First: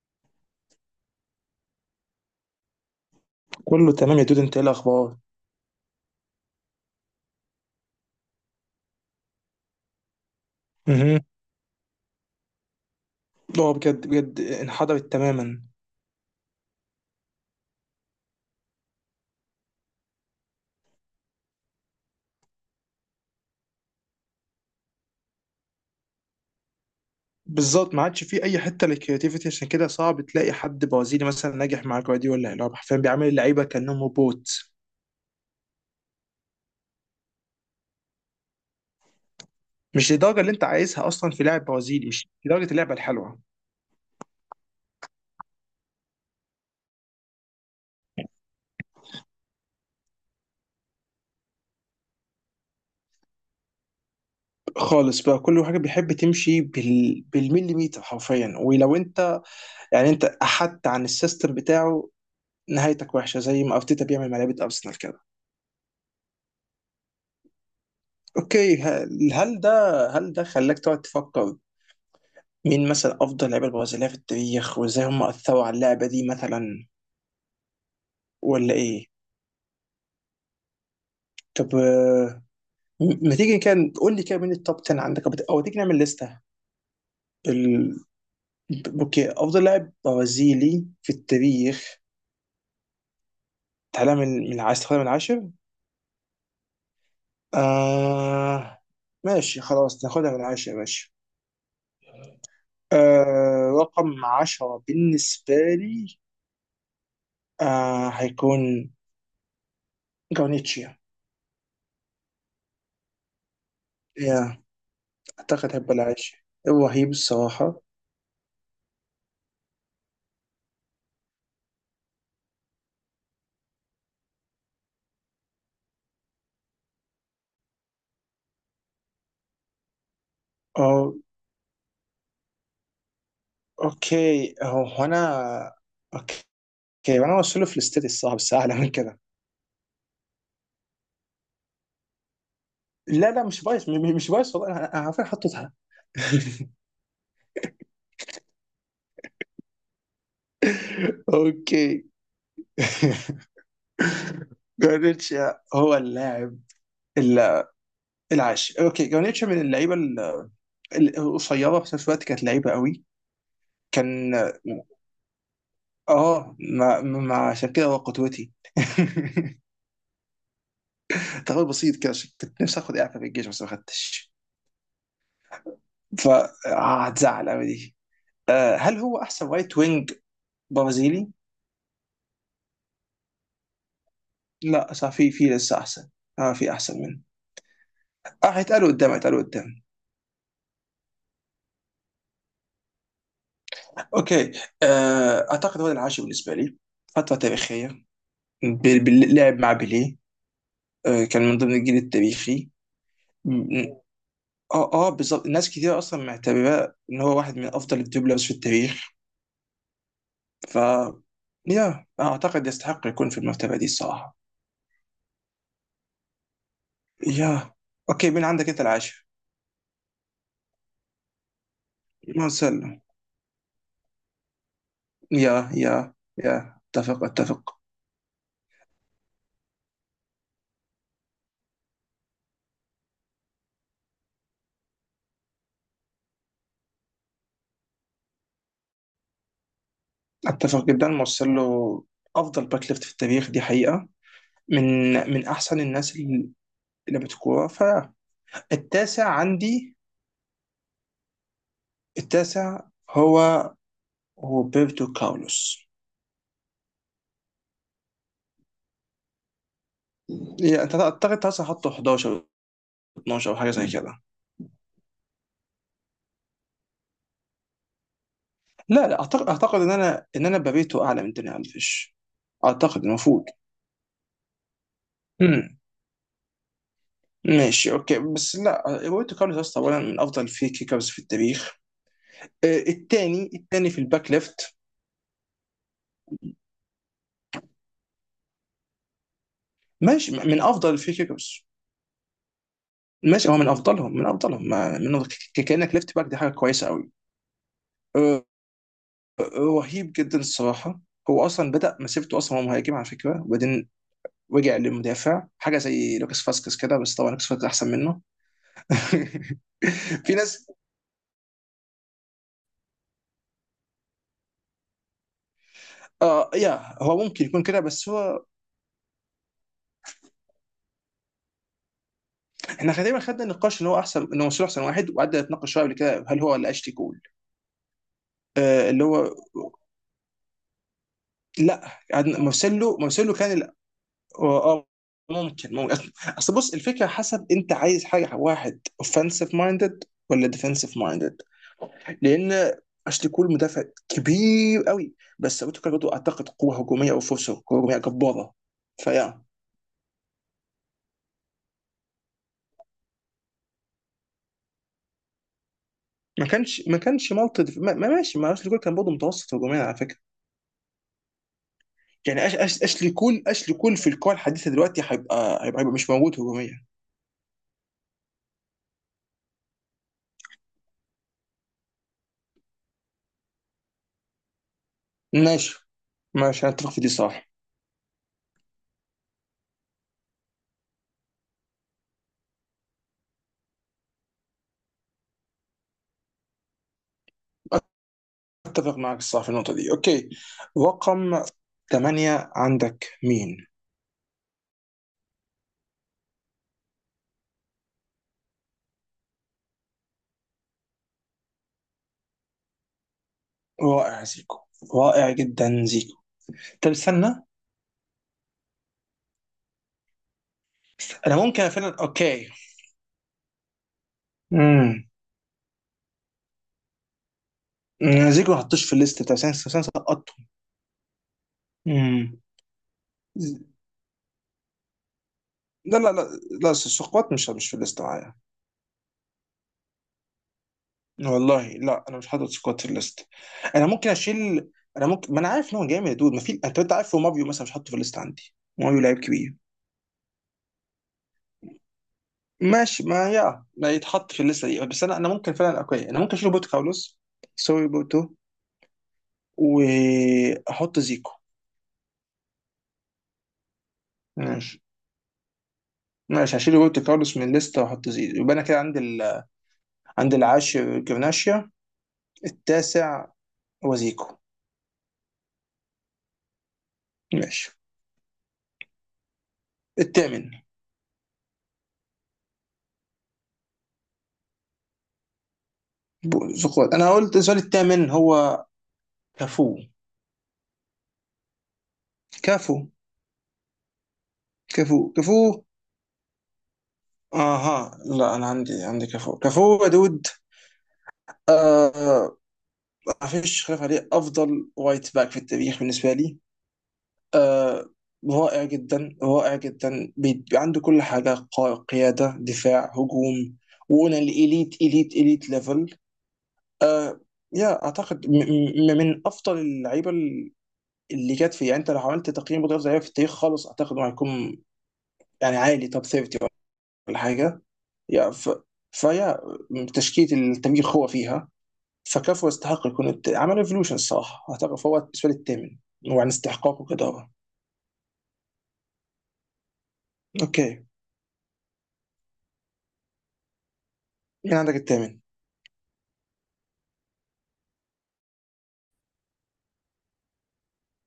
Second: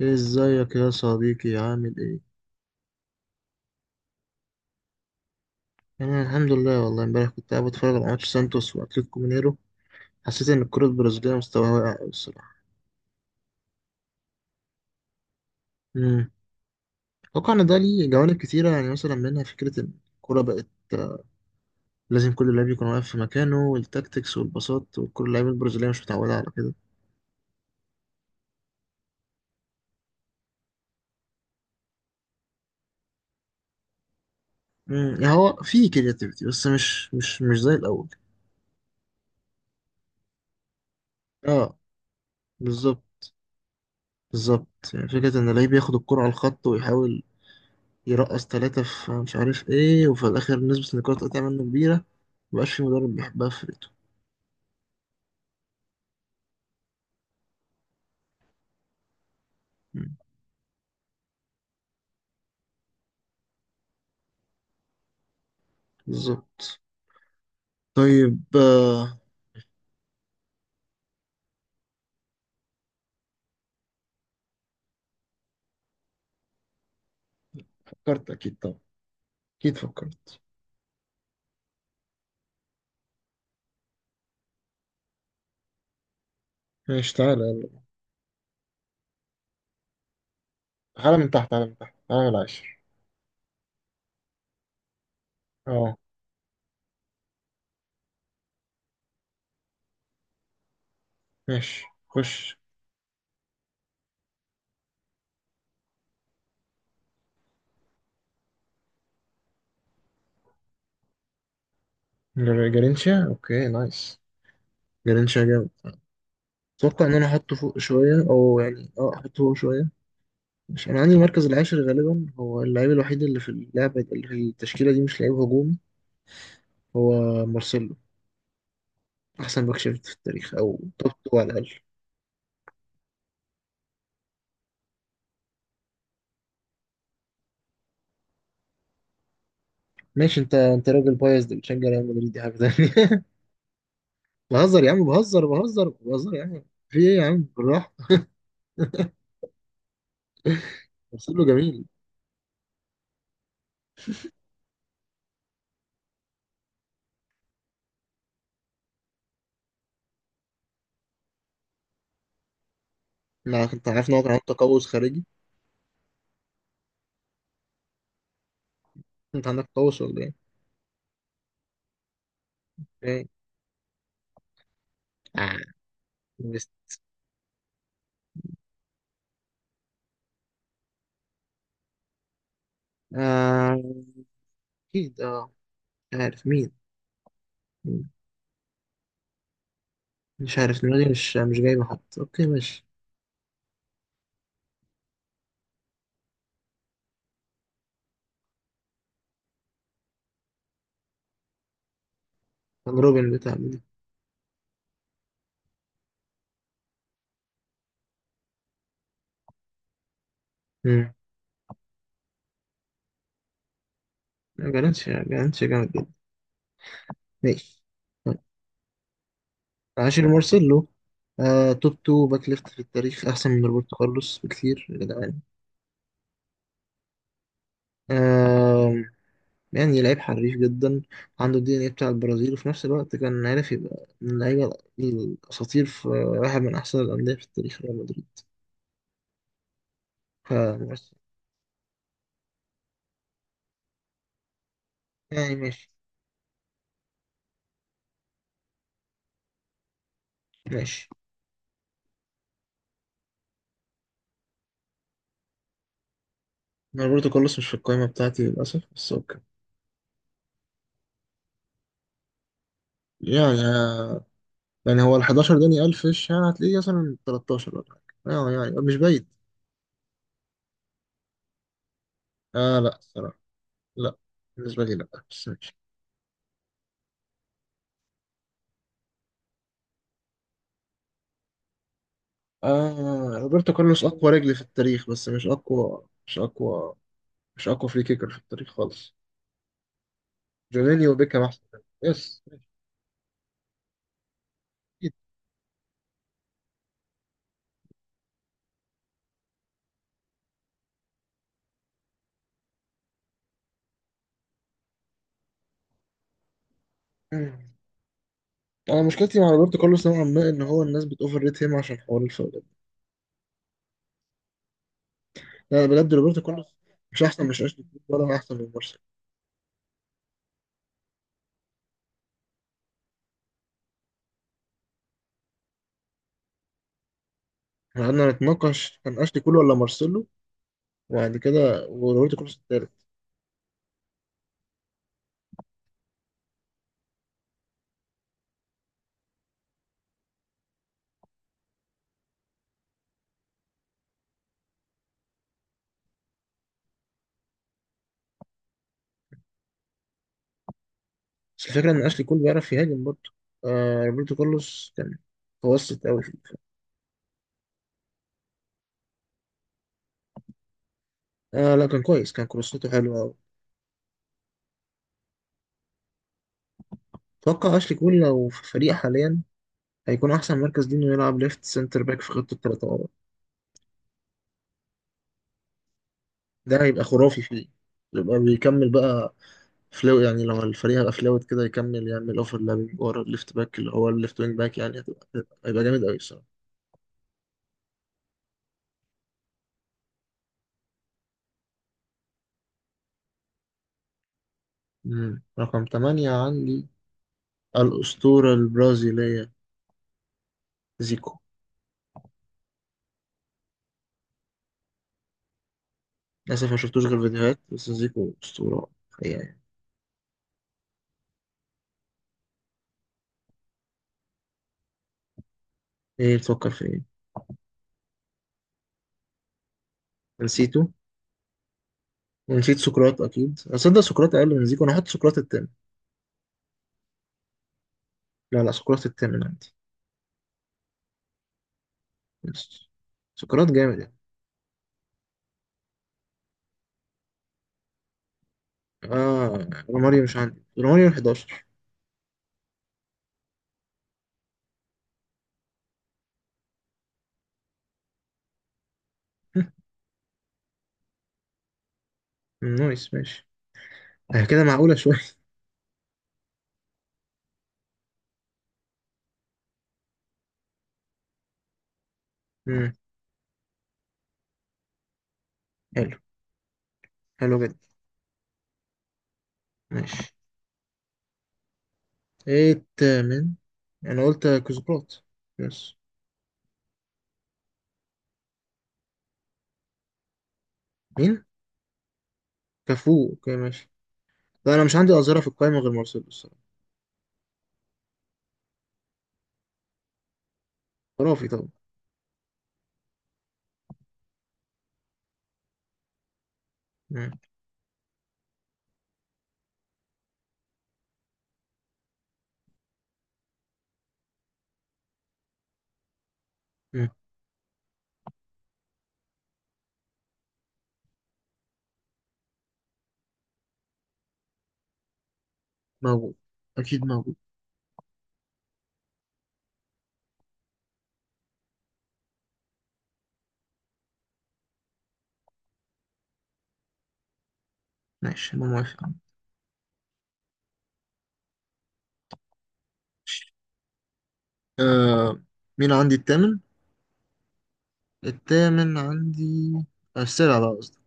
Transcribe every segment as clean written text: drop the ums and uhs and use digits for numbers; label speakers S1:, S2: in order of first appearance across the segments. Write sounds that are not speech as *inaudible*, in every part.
S1: ازيك يا صديقي؟ عامل ايه؟
S2: كله تمام يا دود، انت ايه الاخبار؟
S1: انا الحمد لله، والله امبارح كنت قاعد بتفرج على ماتش سانتوس واتلتيكو مينيرو. حسيت ان الكرة
S2: مهم.
S1: البرازيلية مستواها واقع قوي الصراحة.
S2: اه بجد بجد، انحدرت تماما.
S1: امم. اتوقع ان ده ليه جوانب كتيرة، يعني مثلا منها فكرة ان الكرة بقت آه، لازم كل لاعب يكون واقف في مكانه، والتاكتكس والباصات، وكل اللعيبة البرازيلية مش متعودة على كده.
S2: بالظبط، ما عادش في اي حته للكرياتيفيتي، عشان كده صعب تلاقي حد برازيلي مثلا ناجح مع جوارديولا اللي هو حرفيا بيعامل اللعيبه كانهم روبوت.
S1: امم، يعني هو في كرياتيفيتي، بس مش زي الاول.
S2: مش للدرجه اللي انت عايزها، اصلا في لاعب
S1: اه،
S2: برازيلي مش لدرجه اللعبه
S1: بالظبط.
S2: الحلوه
S1: بالظبط، يعني فكرة ان اللعيب ياخد الكرة على الخط ويحاول يرقص تلاتة في مش عارف ايه، وفي الآخر نسبة النقاط تقطع منه كبيرة. مبقاش في مدرب بيحبها في فرقته.
S2: خالص بقى. كل حاجه بيحب تمشي بالمليمتر حرفيا، ولو انت يعني
S1: مم.
S2: انت احدت عن السيستم بتاعه نهايتك وحشه، زي ما ارتيتا بيعمل مع لعيبه ارسنال كده.
S1: بالظبط. طيب.
S2: اوكي، هل ده خلاك تقعد تفكر مين مثلا افضل لعيبه البرازيليه في التاريخ وازاي هم اثروا على اللعبه دي مثلا،
S1: فكرت أكيد
S2: ولا
S1: طبعا.
S2: ايه؟
S1: أكيد فكرت.
S2: طب ما تيجي كان قول لي كده مين التوب 10 عندك، او أو تيجي نعمل لسته.
S1: ماشي، تعالى يلا.
S2: بال... اوكي، افضل لاعب برازيلي في
S1: تعالى من تحت، تعالى من تحت،
S2: التاريخ.
S1: تعالى من العاشر.
S2: تعالى من عايز تاخدها من 10.
S1: اه.
S2: آه... ماشي، خلاص ناخدها من 10، ماشي.
S1: ماشي، خش.
S2: رقم 10 بالنسبة لي هيكون جونيتشيا.
S1: جرينشا، اوكي، نايس.
S2: يا
S1: جرينشا جامد.
S2: أعتقد هيبقى العاشر،
S1: اتوقع
S2: رهيب
S1: ان انا احطه فوق
S2: الصراحة.
S1: شويه، او يعني احطه فوق شويه. مش انا عندي المركز العاشر غالبا هو اللعيب الوحيد اللي في اللعبه، اللي في التشكيله دي مش لعيب هجومي. هو مارسيلو. احسن باك شفت في التاريخ، او توب
S2: اه
S1: 2 على الاقل.
S2: اوكي، هو انا، اوكي، وانا اوصله في الاستدي الصعب بس اعلى من كده.
S1: ماشي. انت راجل بايظ، ده بتشجع ريال مدريد، دي حاجه ثانيه.
S2: لا لا، مش بايظ، مش
S1: *laughs*
S2: بايظ والله،
S1: بهزر يا
S2: أنا
S1: عم،
S2: عارفين
S1: بهزر
S2: حطيتها.
S1: بهزر بهزر يا
S2: *laughs*
S1: عم. في ايه يا عم؟ بالراحه. له جميل.
S2: اوكي. *laughs* جارنيتشا هو اللاعب ال- العاشر. اوكي، جارنيتشا من اللعيبه القصيره، في نفس الوقت كانت لعيبه قوي.
S1: ما انت عارف ان هو كان
S2: كان
S1: عنده تقوس خارجي.
S2: اه ما عشان كده هو قدوتي. *laughs*
S1: انت عندك تقوس ولا ايه؟
S2: تغير بسيط كده، عشان كنت نفسي اخد اعفاء في
S1: ايه.
S2: الجيش بس ما خدتش،
S1: آه. بس-
S2: فهتزعل قوي دي. هل هو احسن رايت وينج برازيلي؟
S1: آه،
S2: لا صح،
S1: اكيد
S2: في
S1: اه.
S2: لسه احسن.
S1: مش عارف
S2: اه في
S1: مين.
S2: احسن منه.
S1: مين؟
S2: اه هيتقالوا قدام، هيتقالوا قدام.
S1: مش عارف، دماغي مش جايبه حد، اوكي ماشي.
S2: اوكي. آه اعتقد هو العاشر بالنسبه لي. فتره تاريخيه باللعب مع بيليه. آه كان من ضمن الجيل التاريخي.
S1: كان روبن
S2: م-
S1: بتاع مين؟
S2: م- اه اه بالظبط، ناس كتير اصلا معتبراه ان هو واحد من افضل الدبلرز في التاريخ. ف
S1: امم.
S2: يا اعتقد يستحق يكون في المرتبه دي الصراحه.
S1: جالنتش، جالنتش جامد جدا.
S2: يا
S1: ماشي.
S2: اوكي، مين عندك انت العاشر؟
S1: عاشر مارسيلو. توب تو باك
S2: ما
S1: ليفت في
S2: سلم.
S1: التاريخ، أحسن من روبرتو كارلوس بكتير يا جدعان.
S2: يا يا يا اتفق اتفق.
S1: آه يعني لعيب حريف جدا. عنده الدي إن إيه بتاع البرازيل، وفي نفس الوقت كان عارف يبقى من اللعيبة الأساطير في واحد من أحسن الأندية في التاريخ، ريال مدريد. ف،
S2: اتفق جدا، مارسيلو افضل باك ليفت في التاريخ، دي حقيقه. من
S1: يعني
S2: احسن
S1: ماشي.
S2: الناس اللي لعبت كوره. فالتاسع عندي،
S1: ماشي.
S2: التاسع هو روبرتو كارلوس.
S1: أنا روبرتو كارلوس مش في القائمة بتاعتي للأسف، بس أوكي.
S2: يعني أنت اعتقد تاسع حطه 11، 12 او
S1: يعني
S2: حاجه زي كده.
S1: آه، يعني هو ال 11 داني ألف فيش، يعني هتلاقيه مثلا 13 ولا حاجة. يعني مش
S2: لا لا،
S1: بعيد.
S2: اعتقد اعتقد ان انا بابيتو اعلى من داني الفيش،
S1: آه، لا
S2: اعتقد
S1: الصراحة.
S2: المفروض.
S1: لا بالنسبة لي، لا، بس ماشي.
S2: امم ماشي اوكي، بس لا، روبرتو كارلوس اصلا اولا من افضل الفري كيكرز في التاريخ، الثاني
S1: روبرتو
S2: الثاني في
S1: كارلوس أقوى
S2: الباك
S1: رجل في
S2: ليفت.
S1: التاريخ، بس مش أقوى فري كيكر في التاريخ خالص.
S2: ماشي، من افضل
S1: جونينيو
S2: الفري
S1: وبيكهام أحسن
S2: كيكرز.
S1: منه. يس.
S2: ماشي، هو من افضلهم، من افضلهم، ما
S1: أكيد.
S2: من كانك ليفت باك دي حاجه كويسه قوي. أه، رهيب جدا الصراحه. هو اصلا بدا مسيرته، اصلا هو مهاجم على فكره، وبعدين رجع للمدافع، حاجه زي لوكاس فاسكس كده، بس طبعا لوكاس فاسكس
S1: مم.
S2: احسن منه.
S1: *clears throat* أنا مشكلتي
S2: *laughs*
S1: مع روبرتو كارلوس نوعا
S2: في
S1: ما إن
S2: ناس.
S1: هو الناس بتأوفر ريت هيم عشان حوار الفاولات. لا، بجد روبرتو
S2: اه
S1: كارلوس
S2: يا هو
S1: مش
S2: ممكن
S1: أحسن مش
S2: يكون كده،
S1: أشلي
S2: بس
S1: كول، ولا
S2: هو
S1: أحسن من مارسيلو.
S2: احنا تقريبا خدنا النقاش ان هو احسن، ان هو مرسلو احسن واحد، وقعدنا نتناقش شويه قبل كده هل هو ولا اشلي كول.
S1: إحنا قعدنا نتناقش
S2: اللي
S1: كان
S2: هو
S1: أشلي كول ولا مارسيلو، وبعد كده
S2: لا،
S1: وروبرتو كارلوس
S2: مرسلو
S1: التالت.
S2: مرسلو كان اه. آه، ممكن أصل بص، الفكره حسب انت عايز حاجه، واحد اوفensive مايندد ولا ديفensive مايندد، لان اشلي كول مدافع كبير قوي. بس ابو تريكة برضه اعتقد قوه هجوميه او فرصه هجوميه جباره فيا.
S1: بس الفكرة إن أشلي كول بيعرف يهاجم برضه. روبرتو كارلوس كان متوسط أوي فيه.
S2: ما كانش ماشي، ما اشلي كول كان برضه متوسط هجوميا على فكره.
S1: لا، كان كويس، كان
S2: يعني
S1: كروساته
S2: اشلي
S1: حلوة.
S2: كول اشلي كول في الكره الحديثه دلوقتي هيبقى، هيبقى مش موجود هجوميا.
S1: اتوقع اشلي كول لو في فريق حاليا هيكون احسن مركز ليه انه يلعب ليفت سنتر باك في خطه الثلاثه ورا.
S2: ماشي ماشي، انا
S1: ده
S2: اتفق في
S1: هيبقى
S2: دي،
S1: خرافي
S2: صح.
S1: فيه، يبقى بيكمل بقى. فلو يعني لما الفريق هيبقى فلوت كده، يكمل يعمل اوفر لابينج ورا الليفت باك اللي هو الليفت وينج باك. يعني هيبقى جامد قوي الصراحه.
S2: اتفق معك الصراحه في النقطه دي. اوكي، رقم 8 عندك مين؟
S1: مم. رقم 8 عندي الاسطوره البرازيليه زيكو.
S2: رائع، زيكو. رائع جدا زيكو.
S1: للاسف ما
S2: طب
S1: شفتوش غير
S2: استنى،
S1: فيديوهات، بس زيكو اسطوره حقيقه يعني.
S2: انا ممكن فعلا اوكي. امم
S1: ايه، بتفكر في ايه؟
S2: زيكو ما حطوش في الليست بتاع سانس سقطته.
S1: نسيته.
S2: امم
S1: ونسيت سقراط.
S2: ز-
S1: اكيد اصدق سقراط اقل من زيكو. انا هحط سقراط التاني.
S2: لا لا لا، لا سكوات مش في الليست معايا.
S1: لا لا، سقراط التامن عندي.
S2: والله لا، انا مش حاطط
S1: بس.
S2: سكوات في الليست.
S1: سقراط
S2: انا
S1: جامد
S2: ممكن
S1: يعني.
S2: اشيل، انا ممكن، ما انا عارف ان هو جامد يا دود، ما في، انت عارف هو ماريو مثلا مش حاطه في الليست عندي، ماريو لعيب كبير.
S1: اه، روماريو، مش عندي روماريو 11.
S2: ماشي، ما يا ما يتحط في الليسته دي، بس انا ممكن فعلا اوكي، انا ممكن اشيل بوت كارلوس، سوري بوتو،
S1: *laughs*
S2: واحط زيكو.
S1: نايس، ماشي. كده
S2: ماشي
S1: معقولة شوية. *laughs*
S2: ماشي، هشيل بوت كارلوس من الليسته واحط زيكو. يبقى انا كده عندي عند العاشر جرناشيا،
S1: مم.
S2: التاسع هو زيكو.
S1: حلو. حلو
S2: ماشي،
S1: جدا. ماشي.
S2: الثامن.
S1: ايه التامن؟ انا قلت كوزقراط. بس.
S2: زقوات، انا قلت السؤال الثامن هو كافو.
S1: مين؟
S2: كافو.
S1: كفو، اوكي ماشي. لا، انا مش
S2: كافو
S1: عندي أظهرة في
S2: كافو
S1: القائمة غير مارسيلو الصراحة.
S2: اها، لا انا عندي، عندي كافو، كافو يا دود.
S1: خرافي طبعا.
S2: آه، ما فيش خلاف عليه، افضل وايت باك في التاريخ بالنسبه لي.
S1: مم.
S2: آه رائع جدا، رائع جدا، عنده كل حاجة، قيادة، دفاع، هجوم، وقلنا الإليت، إليت ليفل.
S1: مم.
S2: آه يا أعتقد من أفضل اللعيبة اللي جت فيه. يعني أنت لو عملت تقييم بطولة لعيبة في التاريخ خالص، أعتقد إنه هيكون يعني عالي، توب
S1: موجود.
S2: 30
S1: اكيد
S2: ولا
S1: موجود.
S2: حاجة. يا فيا تشكيلة التاريخ هو فيها. فكفو يستحق يكون عمل ايفولوشن الصراحة، أعتقد فهو بالنسبة لي الثامن، وعن استحقاقه كده.
S1: ماشي، انا موافق.
S2: أوكي،
S1: ماشي.
S2: مين عندك الثامن؟
S1: آه مين عندي التامن؟ التامن عندي، السابع بقى قصدي.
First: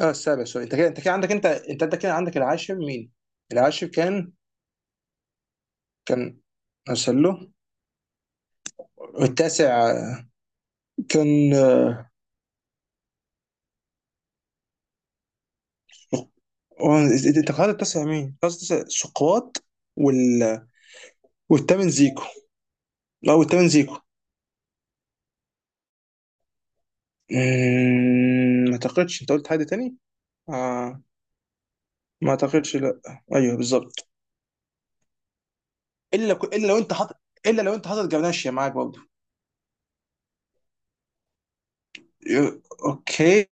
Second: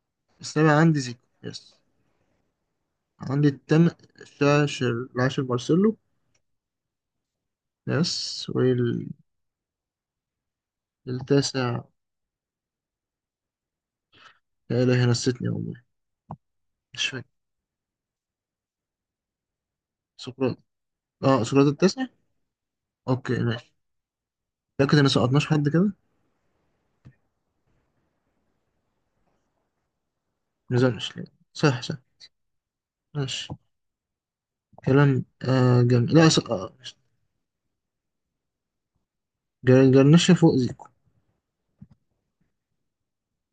S2: اه السابع، سوري.
S1: السابع
S2: انت كده،
S1: عندي
S2: انت كده
S1: زيكو،
S2: عندك، انت
S1: يس.
S2: انت انت كده عندك، العاشر مين؟
S1: عندي
S2: العاشر
S1: التامن.
S2: كان،
S1: العاشر، العاشر مارسيلو.
S2: كان ارسلو.
S1: ناس.
S2: والتاسع كان
S1: والتاسع، لا إله أنا نسيتني والله، مش فاكر.
S2: انت قرأت التاسع مين؟ قرأت التاسع سقراط.
S1: سقراط.
S2: وال
S1: اه، سقراط
S2: والثامن
S1: التاسع.
S2: زيكو.
S1: اوكي
S2: لا والثامن
S1: ماشي.
S2: زيكو.
S1: لكن انا سقطناش حد كده،
S2: ما اعتقدش، انت قلت حد تاني؟ آه
S1: نزلناش لا. صح صح.
S2: ما اعتقدش، لا.
S1: ماشي.
S2: ايوه، بالظبط.
S1: كلام. آه جن... لا س...
S2: الا
S1: آه.
S2: لو انت
S1: ماشي.
S2: حاطط، الا لو انت حاطط جبناشيا معاك برضه.
S1: جرنشة فوق زيكو.
S2: ي- اوكي،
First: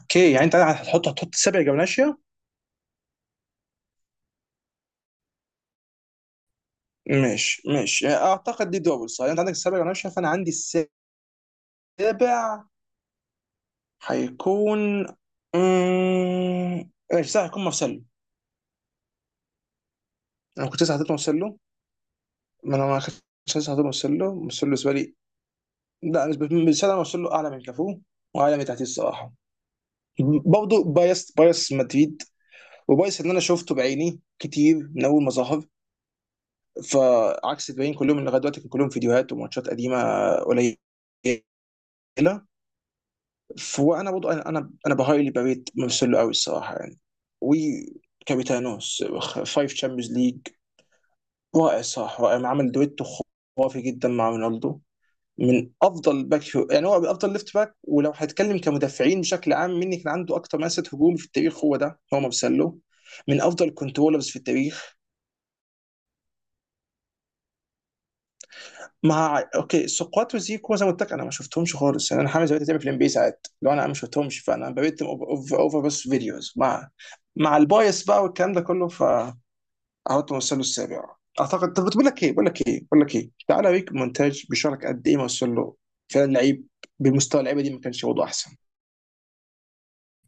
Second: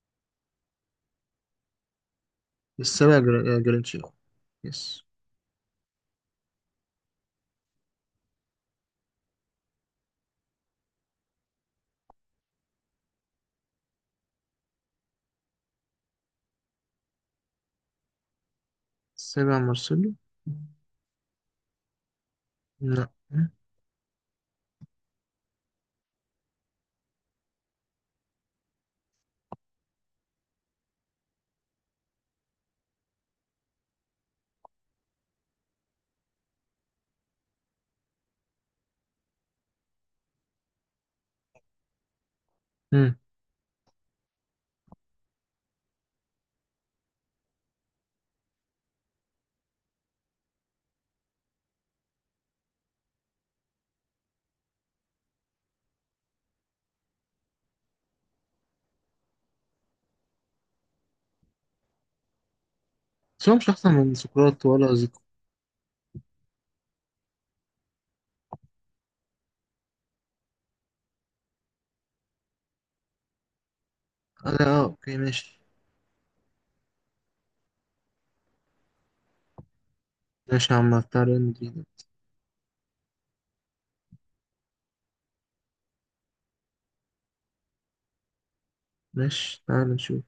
S2: اوكي يعني انت هتحط، هتحط 7 جبناشيا.
S1: السابع جر... آه، جرنشة، يس.
S2: ماشي ماشي، يعني اعتقد دي دول صح. انت عندك السابع، وانا مش شايف، انا عندي السابع هيكون ماشي، صح، هيكون مارسيلو.
S1: السابع مارسيلو.
S2: انا كنت لسه حاطط مارسيلو، ما انا ما
S1: لا.
S2: كنتش لسه حاطط مارسيلو. مارسيلو بالنسبه لي، لا بالنسبه، بالنسبة لي مارسيلو اعلى من كافو، واعلى من تحتيه الصراحه. برضه بايس، بايس مدريد، وبايس ان انا شفته بعيني كتير من اول ما ظهر، فعكس الباقيين كلهم اللي لغايه دلوقتي كان كلهم فيديوهات وماتشات قديمه قليله.
S1: مم.
S2: وانا برضه، انا بهايلي بريت مارسيلو قوي الصراحه يعني، وكابيتانوس فايف تشامبيونز ليج، رائع، صح رائع، عمل دويتو خرافي جدا مع رونالدو. من افضل يعني هو افضل ليفت باك، ولو هتكلم كمدافعين بشكل عام مين اللي كان عنده اكتر مسات هجوم في التاريخ، هو ده، هو مارسيلو. من
S1: بس هو مش
S2: افضل
S1: أحسن من
S2: كنترولرز في
S1: سقراط ولا
S2: التاريخ.
S1: زيكو.
S2: مع اوكي، سقوط وزيكو زي ما قلت لك انا ما شفتهمش خالص، يعني انا حامل زمان بتعمل في الام بي ساعات، لو انا ما شفتهمش
S1: آه، لا،
S2: فانا
S1: آه،
S2: ببيت
S1: اوكي ماشي.
S2: اوفر، بس فيديوز مع، مع البايس بقى والكلام ده كله، فقعدت اوصل له
S1: ماشي يا عم
S2: السابع.
S1: بتاع ريال
S2: اعتقد، طب
S1: مدريد.
S2: بقول لك ايه بقول لك ايه بقول لك ايه تعالى اوريك مونتاج بيشارك قد ايه ما وصل له فعلا، لعيب بمستوى اللعيبه دي ما كانش وضعه احسن.
S1: ماشي، تعال نشوف.